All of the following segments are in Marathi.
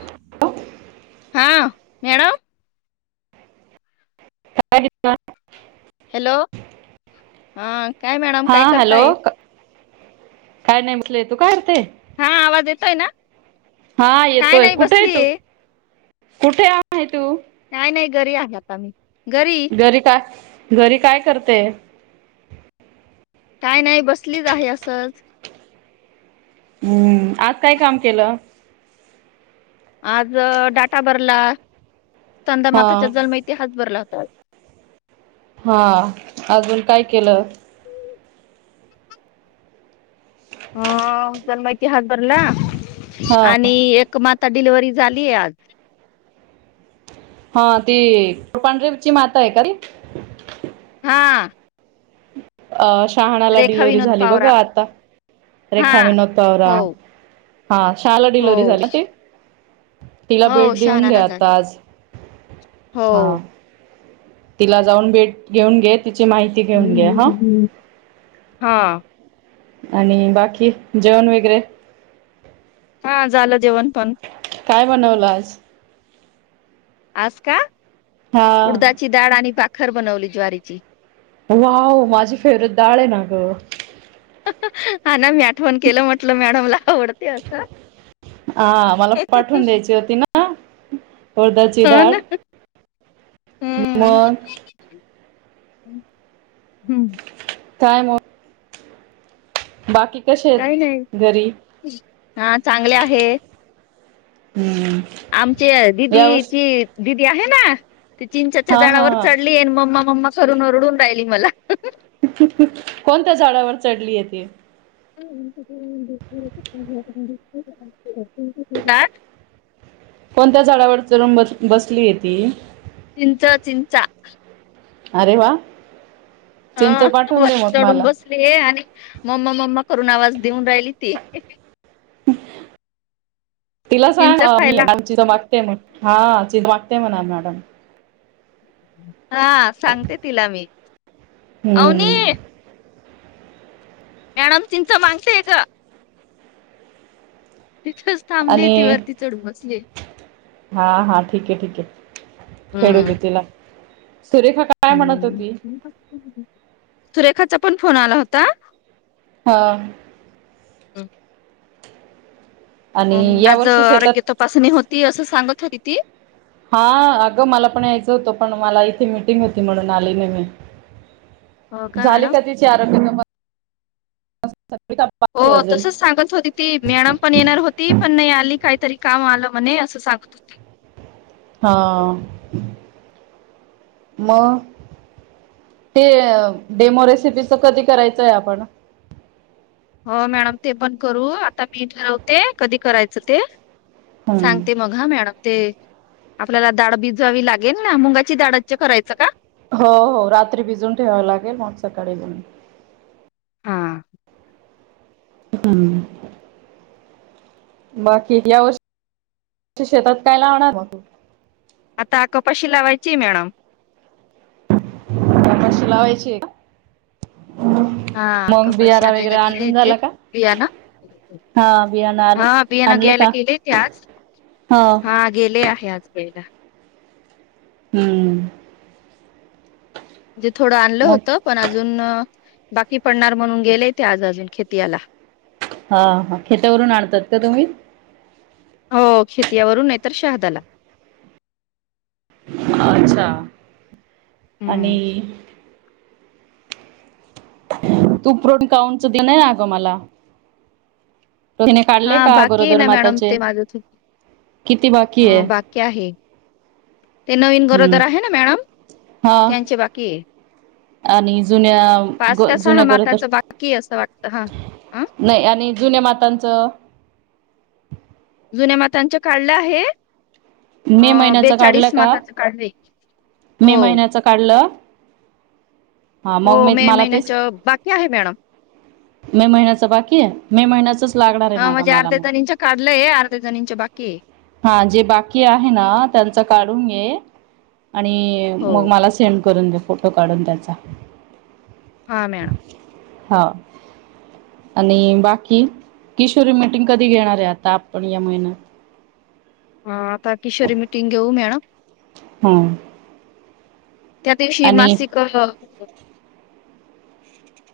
[unintelligible] हा मॅडम [unintelligible] हॅलो हा काय मॅडम हा काय हॅलो करताय? काय नाही म्हटलं ये दुकानं ते हा आवाज येतोय ना हा काय येतोय नाही कुठेहाय तू बसलीये कुठे आहे तू? नाही नाही घरी आहे आता मी. घरी का? घरी काय करते? काय नाही बसलीच आहे असंच हू आज काय काम केलं? आज डाटा भरला हा कंदमाताच्या जलमयती हात भरला हो [unintelligible] हा अजून काय केलं? हा जन माहिती हात भरला. हा आणि एक मात ता डिलिवर्ही झालीय आज हा ती कुरपांढरेची माता आहे का र हा आ शहाणाला रेखा डिलवर्हरी विनोद झाली पावरा बघा आता हा रेखा विनोताव हो हा शाला हो डिलव्हरी झाली ते तिला हो भेट देऊन शहाणाला घ्या झाली आता आज हो हा तिला जाऊन भेट घेऊन घेत तिची माहिती घेऊन घ्या ह हा आणि बाकी जेवण वगैरे हा झालं जेवण पण काय बनवलं आज आजका हा उडदाची डाळ आणि बाक खर बनवली ज्वारीची वाह माझी फेवरेट डाळे ना ग हा ना फन केलं म्हटलं मॅडमला आवडते असं हा मला पाठवून द्यायची होती ना उडदाची ह डाळ ना हम् मग हम्म काय म? बाकी काही नाही, आहेत घरी हा चांगले आहे. हम्म आमच्या यावर्षी दिदीची ती आहे ना ती चिंचेच्या हा हा झाडावर हा चढली येन म मम मम्मा करून ओरडू राहिली मला हाह हह हहह हह कोणत्या झाडावर चढलीये ती? [unintelligible] हा कोणत्या झाडावर चढून ब बसली ये ती? चिंच, चिंचा अरे वा! चिंच हा पाठवून दे मग चढून मला बसली आणि मम्मा मम्मा करून आवाज देऊन राहिली ती ही ही तिला सांग चिंच अ, मी खायला. चिंच मागते हा [inaudible] वागते म्हणा मॅडम? हा सांगते तिला मी अवनी हम्म मॅडम चिंच मांगते ग? थांबली ती आणि वरती चढून बसली. हा हा ठीक ये ठीके ये खेळू दे हम्म तिला. सुरेखा काय म्हणत होती? हम्म. सुरेखाचा पण फोन आला होता. हा हम आणि या माज वर्षी आरोग्य शेतात तपासणी होती असं सांगत होती ती हा अगं मला पण यायचं होतं? पण मला इथे मिटिंग होती म्हणून आली नाही मी. हो झाली मॅडम? का तिची आरोग्य तपास हो, बाकी अजून तसच सांगत होती ती मॅडम पण येणार होती पण नाही आली? काहीतरी काम आलं म्हणे असं सांगत होती हा मग ते डेमो रेसिपीच कधी करायचंय आपण हो मॅडम ते पण करू आता मी ठरवते कधी करायचं ते हम्म सांगते मग हा मॅडम? ते आपल्याला दाढ भिजवावी लागेल ना - मुंगाची दाढेची करायचं का? हो हो रात्री भिजून ठेवाव लागेल, मग सकाळीण हा हम्म, बाकी या वर्षी शेतात काय लावणार? आता कपाशी लावायची मॅडम कपाशी लावायची का? हा मग कपाश बियारा वगैरे आणयला गेले आणून ते झाला का बियाण हा बियाणं आण हा बियाणं आणले घ्यायला का गेले ते आज हो हा गेले आहे आज [unintelligible] हूं म्हणजे थोडं आणलं होतं पण अजून बाकी पडणार म्हणून गेलेय ते आज अजून खेती याला हा हा खेतावरून आणतात का तुम्ही? हो खेतीयावरून नाही तर शहादाला अच्छा आणि हम्म तू पृन काउंनच देन आहे आग मला तिने काढले हा का बाकी आहे गरोदर ना मॅडम माताचे ते माझं थो- किती बाकी अ, ये? बाकी आहे ते नवीन हूं गरोदर आहे ना मॅडम हा त्यांचे बाकी आहे आणि जुन्या पाच ग का सहा जुन्या गरोदर माताचं बाकी आहे असं वाटतं हा अ नाय आणि जुन्या मातांचं जुन्या मातांच काढलं आहे. मे अ महिन्याच काढलं बेचाळीस का माताचं काढले मे हो महिन्याच काढलं हा हो मग मी मे मला तेच महिन्याच बाकी आहे मॅडम मे महिन्याच बाकी ये मे महिन्याचच लागणार आहे हा ना गं म्हणजे मला अर्ध्या मग जणीच काढलंय अर्ध्या जणीनंच बाकी ये. हा जे बाकी आहे ना त्यांच काढून घे आणि मग हो. मला सेंड करून दे. फोटो काढून त्याचा हा मॅडा हा आणि बाकी किशोरी मिटिंग कधी घेणार आहे आता आपण या महिन्यात हा आता किशोरी मिटिंग घेऊ मॅडम हूं त्या दिवशी मासिक अ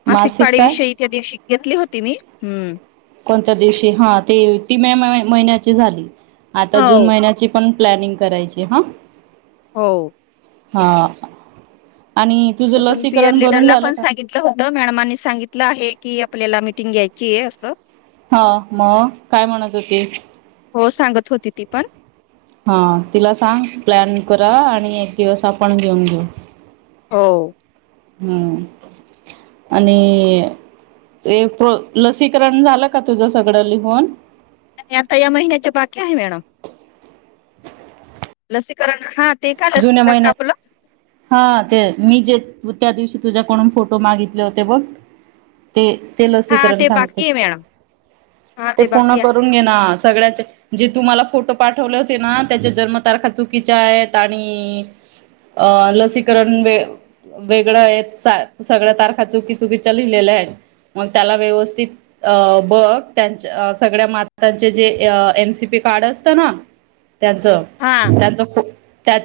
मासिक पाळी विषयी त्या दिवशी घेतली होती मी हम्म कोणत्या दिवशी हा ते ती मे महिन्याची झाली. आता जून हो. महिन्याची पण प्लॅनिंग करायचीय हा हो हा आणि तुझं तसं पियर लसीकरण भरून लीडरला झालं पण का सांगितलं होतं मॅडमानी सांगितलं आहे की आप पल्याला मिटिंग घ्यायची आहे असं हा मग काय म्हणत होती. हो सांगत होती ती पण हा तिला सांग प्लॅन करा आणि एक दिवस आपण घेऊन घेऊ. हो. हम् आणि लसीकरण झालं का तुझ सगळं लिहून आता या महिन्याच्या बाकी्या आहे मॅड लसीकरण हात जुन्या महिन्यात हा ते मी जे त त्या दिवशी तुझ्या कोून फोटो मागितले होते बघ ते. ते हा लसीकरण ते सांगते बाकी आहे मॅडम हा ते पूर्ण बाकी आहे. करून घेना. सगळ्याचे जे तुम्हाला फोटो पाठवले होते ना त्याच्या जन्मतारखा चुकीच्या आहेत. आणि अ लसीकरण व वेगळं आहेत सगळ्या तारखा चुकी चुकीच्या लिहिलेल्या आहेत मग त्याला व्यवस्थित अ बघ त्यांच्या सगळ्या मात्यांचे जे एमसीपी कार्ड असतं ना. त्यांचं हा त्यांचं खूप ह.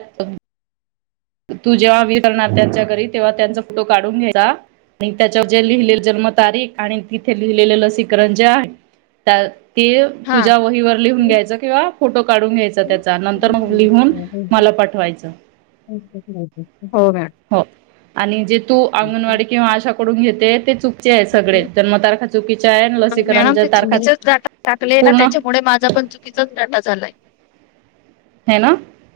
तू जेव्हा विरणार त्यांच्या घरी तेव्हा त्यांचा फोटो काढून घेता आणि त्याच्या जे लिहिलेले जन्मतारीख आणि तिथे लिहिलेले लसीकरण जे आहे त्या ते तुझ्या वहीवर लिहून घ्यायचं किंवा फोटो काढून घ्यायचा त्याचा नंतर मग लिहून हा. मला पाठवायचं. हो मॅडम हो आणि जे तू अंगणवाडी किंवा आशाकडून घेत. ते चुक मॅडम लसीकरणच्या ते तारखा चुकीचाच डाटा टाकलेय ना पूर्ण त्याच्यामुळे माझा पण चुकीचाच डाटा झालाय. ह ना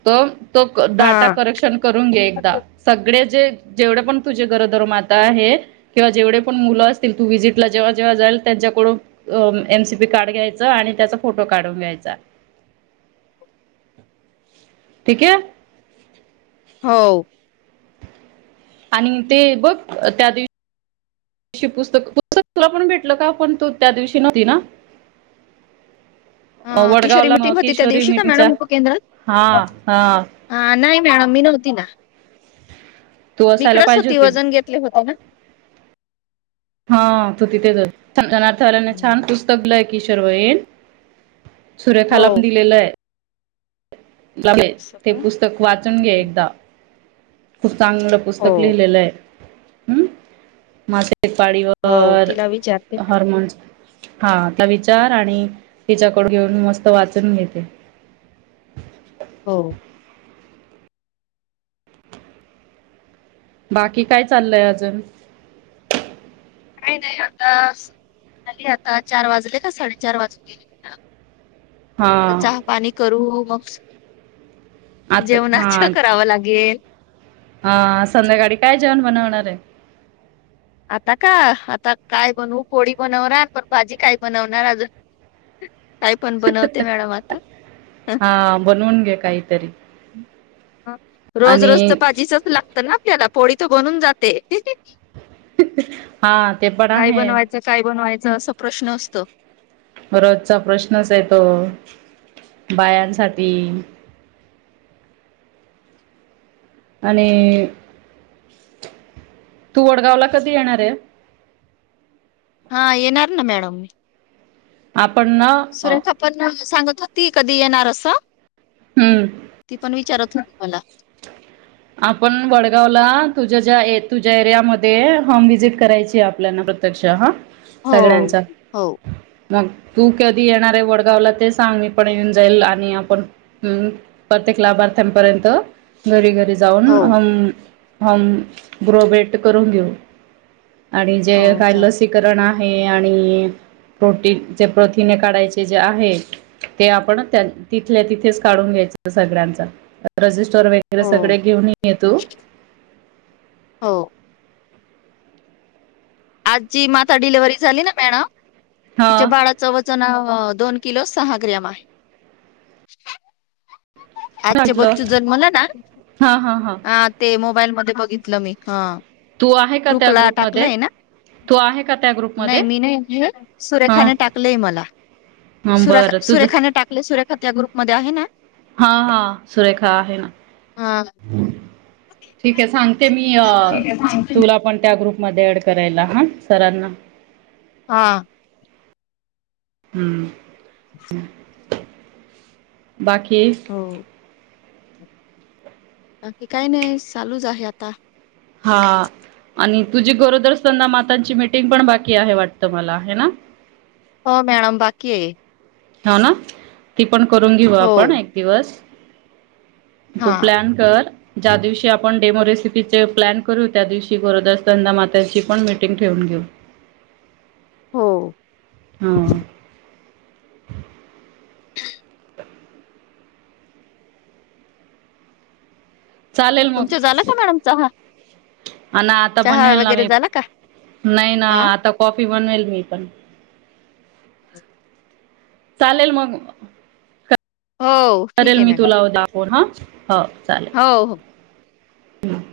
त तो डाटा हा करेक्शन करून घे एकदा सगळे जे जेवढे पण तुझे घरोदर माता आहे किंवा जेवढे पण मुलं असतील तू विजिट ला जेव्हा जेव्हा जाईल त्यांच्याकडून अ एमसीपी कार्ड घ्यायच आणि त्याचा फोटो काढून घ्यायचा. ठीक आहे. हो. आणि ते बघ त्या दिवशी पुस्तक पुस्तकला पण भेटल का पण तू त्या दिवशी नव्हती ना. हो अ, किशोरी वडगावला न मिटिंग होती त्या किशोरी दिवशी का मिच्या मॅडम उपकेंद्रात? हा हा. मॅड मी नव्हती ना. तू असायला इिकडच पाहिजे होती होतीस. वजन घेतले होता ना. हा तू तिथेच र आणि छान पुस्तक लय कीशर्वयन हो सुरेखाला पण दिलेलं आहे. [unintelligible] असं ते का? पुस्तक वाचून घे एकदा ह. चांगलं हो पुस्तक लिहिलेलं आहे. हम्म मासे हो पाळीवर तिला विचारते हर्मोन्स हा आता विचार आणि तिच्याकड घेऊन मस्त वाचून घेते. हो. बाकी काय चाललय अजून. काय नाही आतास आली आता, चार वाजले का साडेचार वाजून गेला. हा चहा पाणी करू. मक आता हअ अ संध्याकाळी काय जेन बनवणार आहे. आता का, आता काय बनू पोळी बनवणार पण भाजी काय बनवणार अजून. काय पण बनवते मॅडम आता हा बनवून घे काहीतरी. ह रोज रोज तर आणि पाजीचच लागतं ना. त्याला पोळी त बनून जाते हा ते पण आहे. ज अस प्रश्न असतं. रजचा प्रश्नच येतो, बायांसाठी. आणि तू वडगाव ला कधी येणार आहे. हा येणार ना मॅडम. आप सुरेखा पण ना. सांगत होती कधि येणार अस. हम्म ती पण विचारत अला आपण वडगावला तुझ्या ज्या ऐ तुझ्या एरियामध्ये, होम विजिट करायची आपल्याला प्रत्यक्ष हा. हो सगळ्यांचा हो मग तू कधी येणार आहे वडगावला ते सांग, मी पण येऊन जाईल आणि आपण हम प्रत्येक लाभार्थ्यांपर्यंत घरी-घरी. जाऊन हो अन हम ग्रोवेेट करून घऊ. आणि जे हो काय चालेल लसीकरण हय आणि कोटीचे प्रथीने काढायचे जे आहे, ते आपण त्या तिथले तिथेच काढून घ्यायच सगळ्यांच रजिस्टर व हो घेऊन ये तो [inaudible] हो आज जी माता डिलिव्हरी झाली ना मॅण हा तिच्या बाळाच वचन नाव. अ दोन किलो सहा ग्रॅम आहे. आज चे म्हटलं बच्चू जन्मला ना हा हा हा आ ते मोबाईल मध्ये बघितलं मी ह. तू आहे का त्या ग्रुपला ग्रुपमध्ये टाकलंय ना, तू आहे का त्या ग्रुपमध्ये नाही मी नाही हा सुरेखान टाकलेय मला हा सुरात बरं तुझं सुरेखाने टाकले सुरेखा त्या ग्रुपमध्ये आहे ना ह ह सुरेखा आहे ना, हा ठीक आहे सांगते मी. य तुला पण. त्या ग्रुप म ऍड करायला हा सरांना. हा. हम्म. हम्. बाकी. हो बाकी काही नाही चालूच आहे आता. हा आणि तुझी गरोदर असना मातांची मीटिंग पण बाकी आहे वाटत मला हे ना. हो मॅडम बाकीय हाय. हो ना ती. पण करून घेऊ हो आपण एक दिवस. तू हा प्लॅन कर. ज्या दिवशी आपण डेमो रेसिपीचे प्लॅन करू त्या दिवशी गोरदास तंदा माताची पण मीटिंग ठेवून घेऊ. हो. हम. [unintelligible] चालेल तुमच झालं का मॅडम चहा. हो. आन आता चहा बनवेल ना वगैरे मी झाला का नाही ना आ आता कॉफ. पिवन वल्मी पण. चालेल मग. हो ठीक करेल आहे मी मॅडम तुला दाखवन हा. हो चालेल. हो हो हम.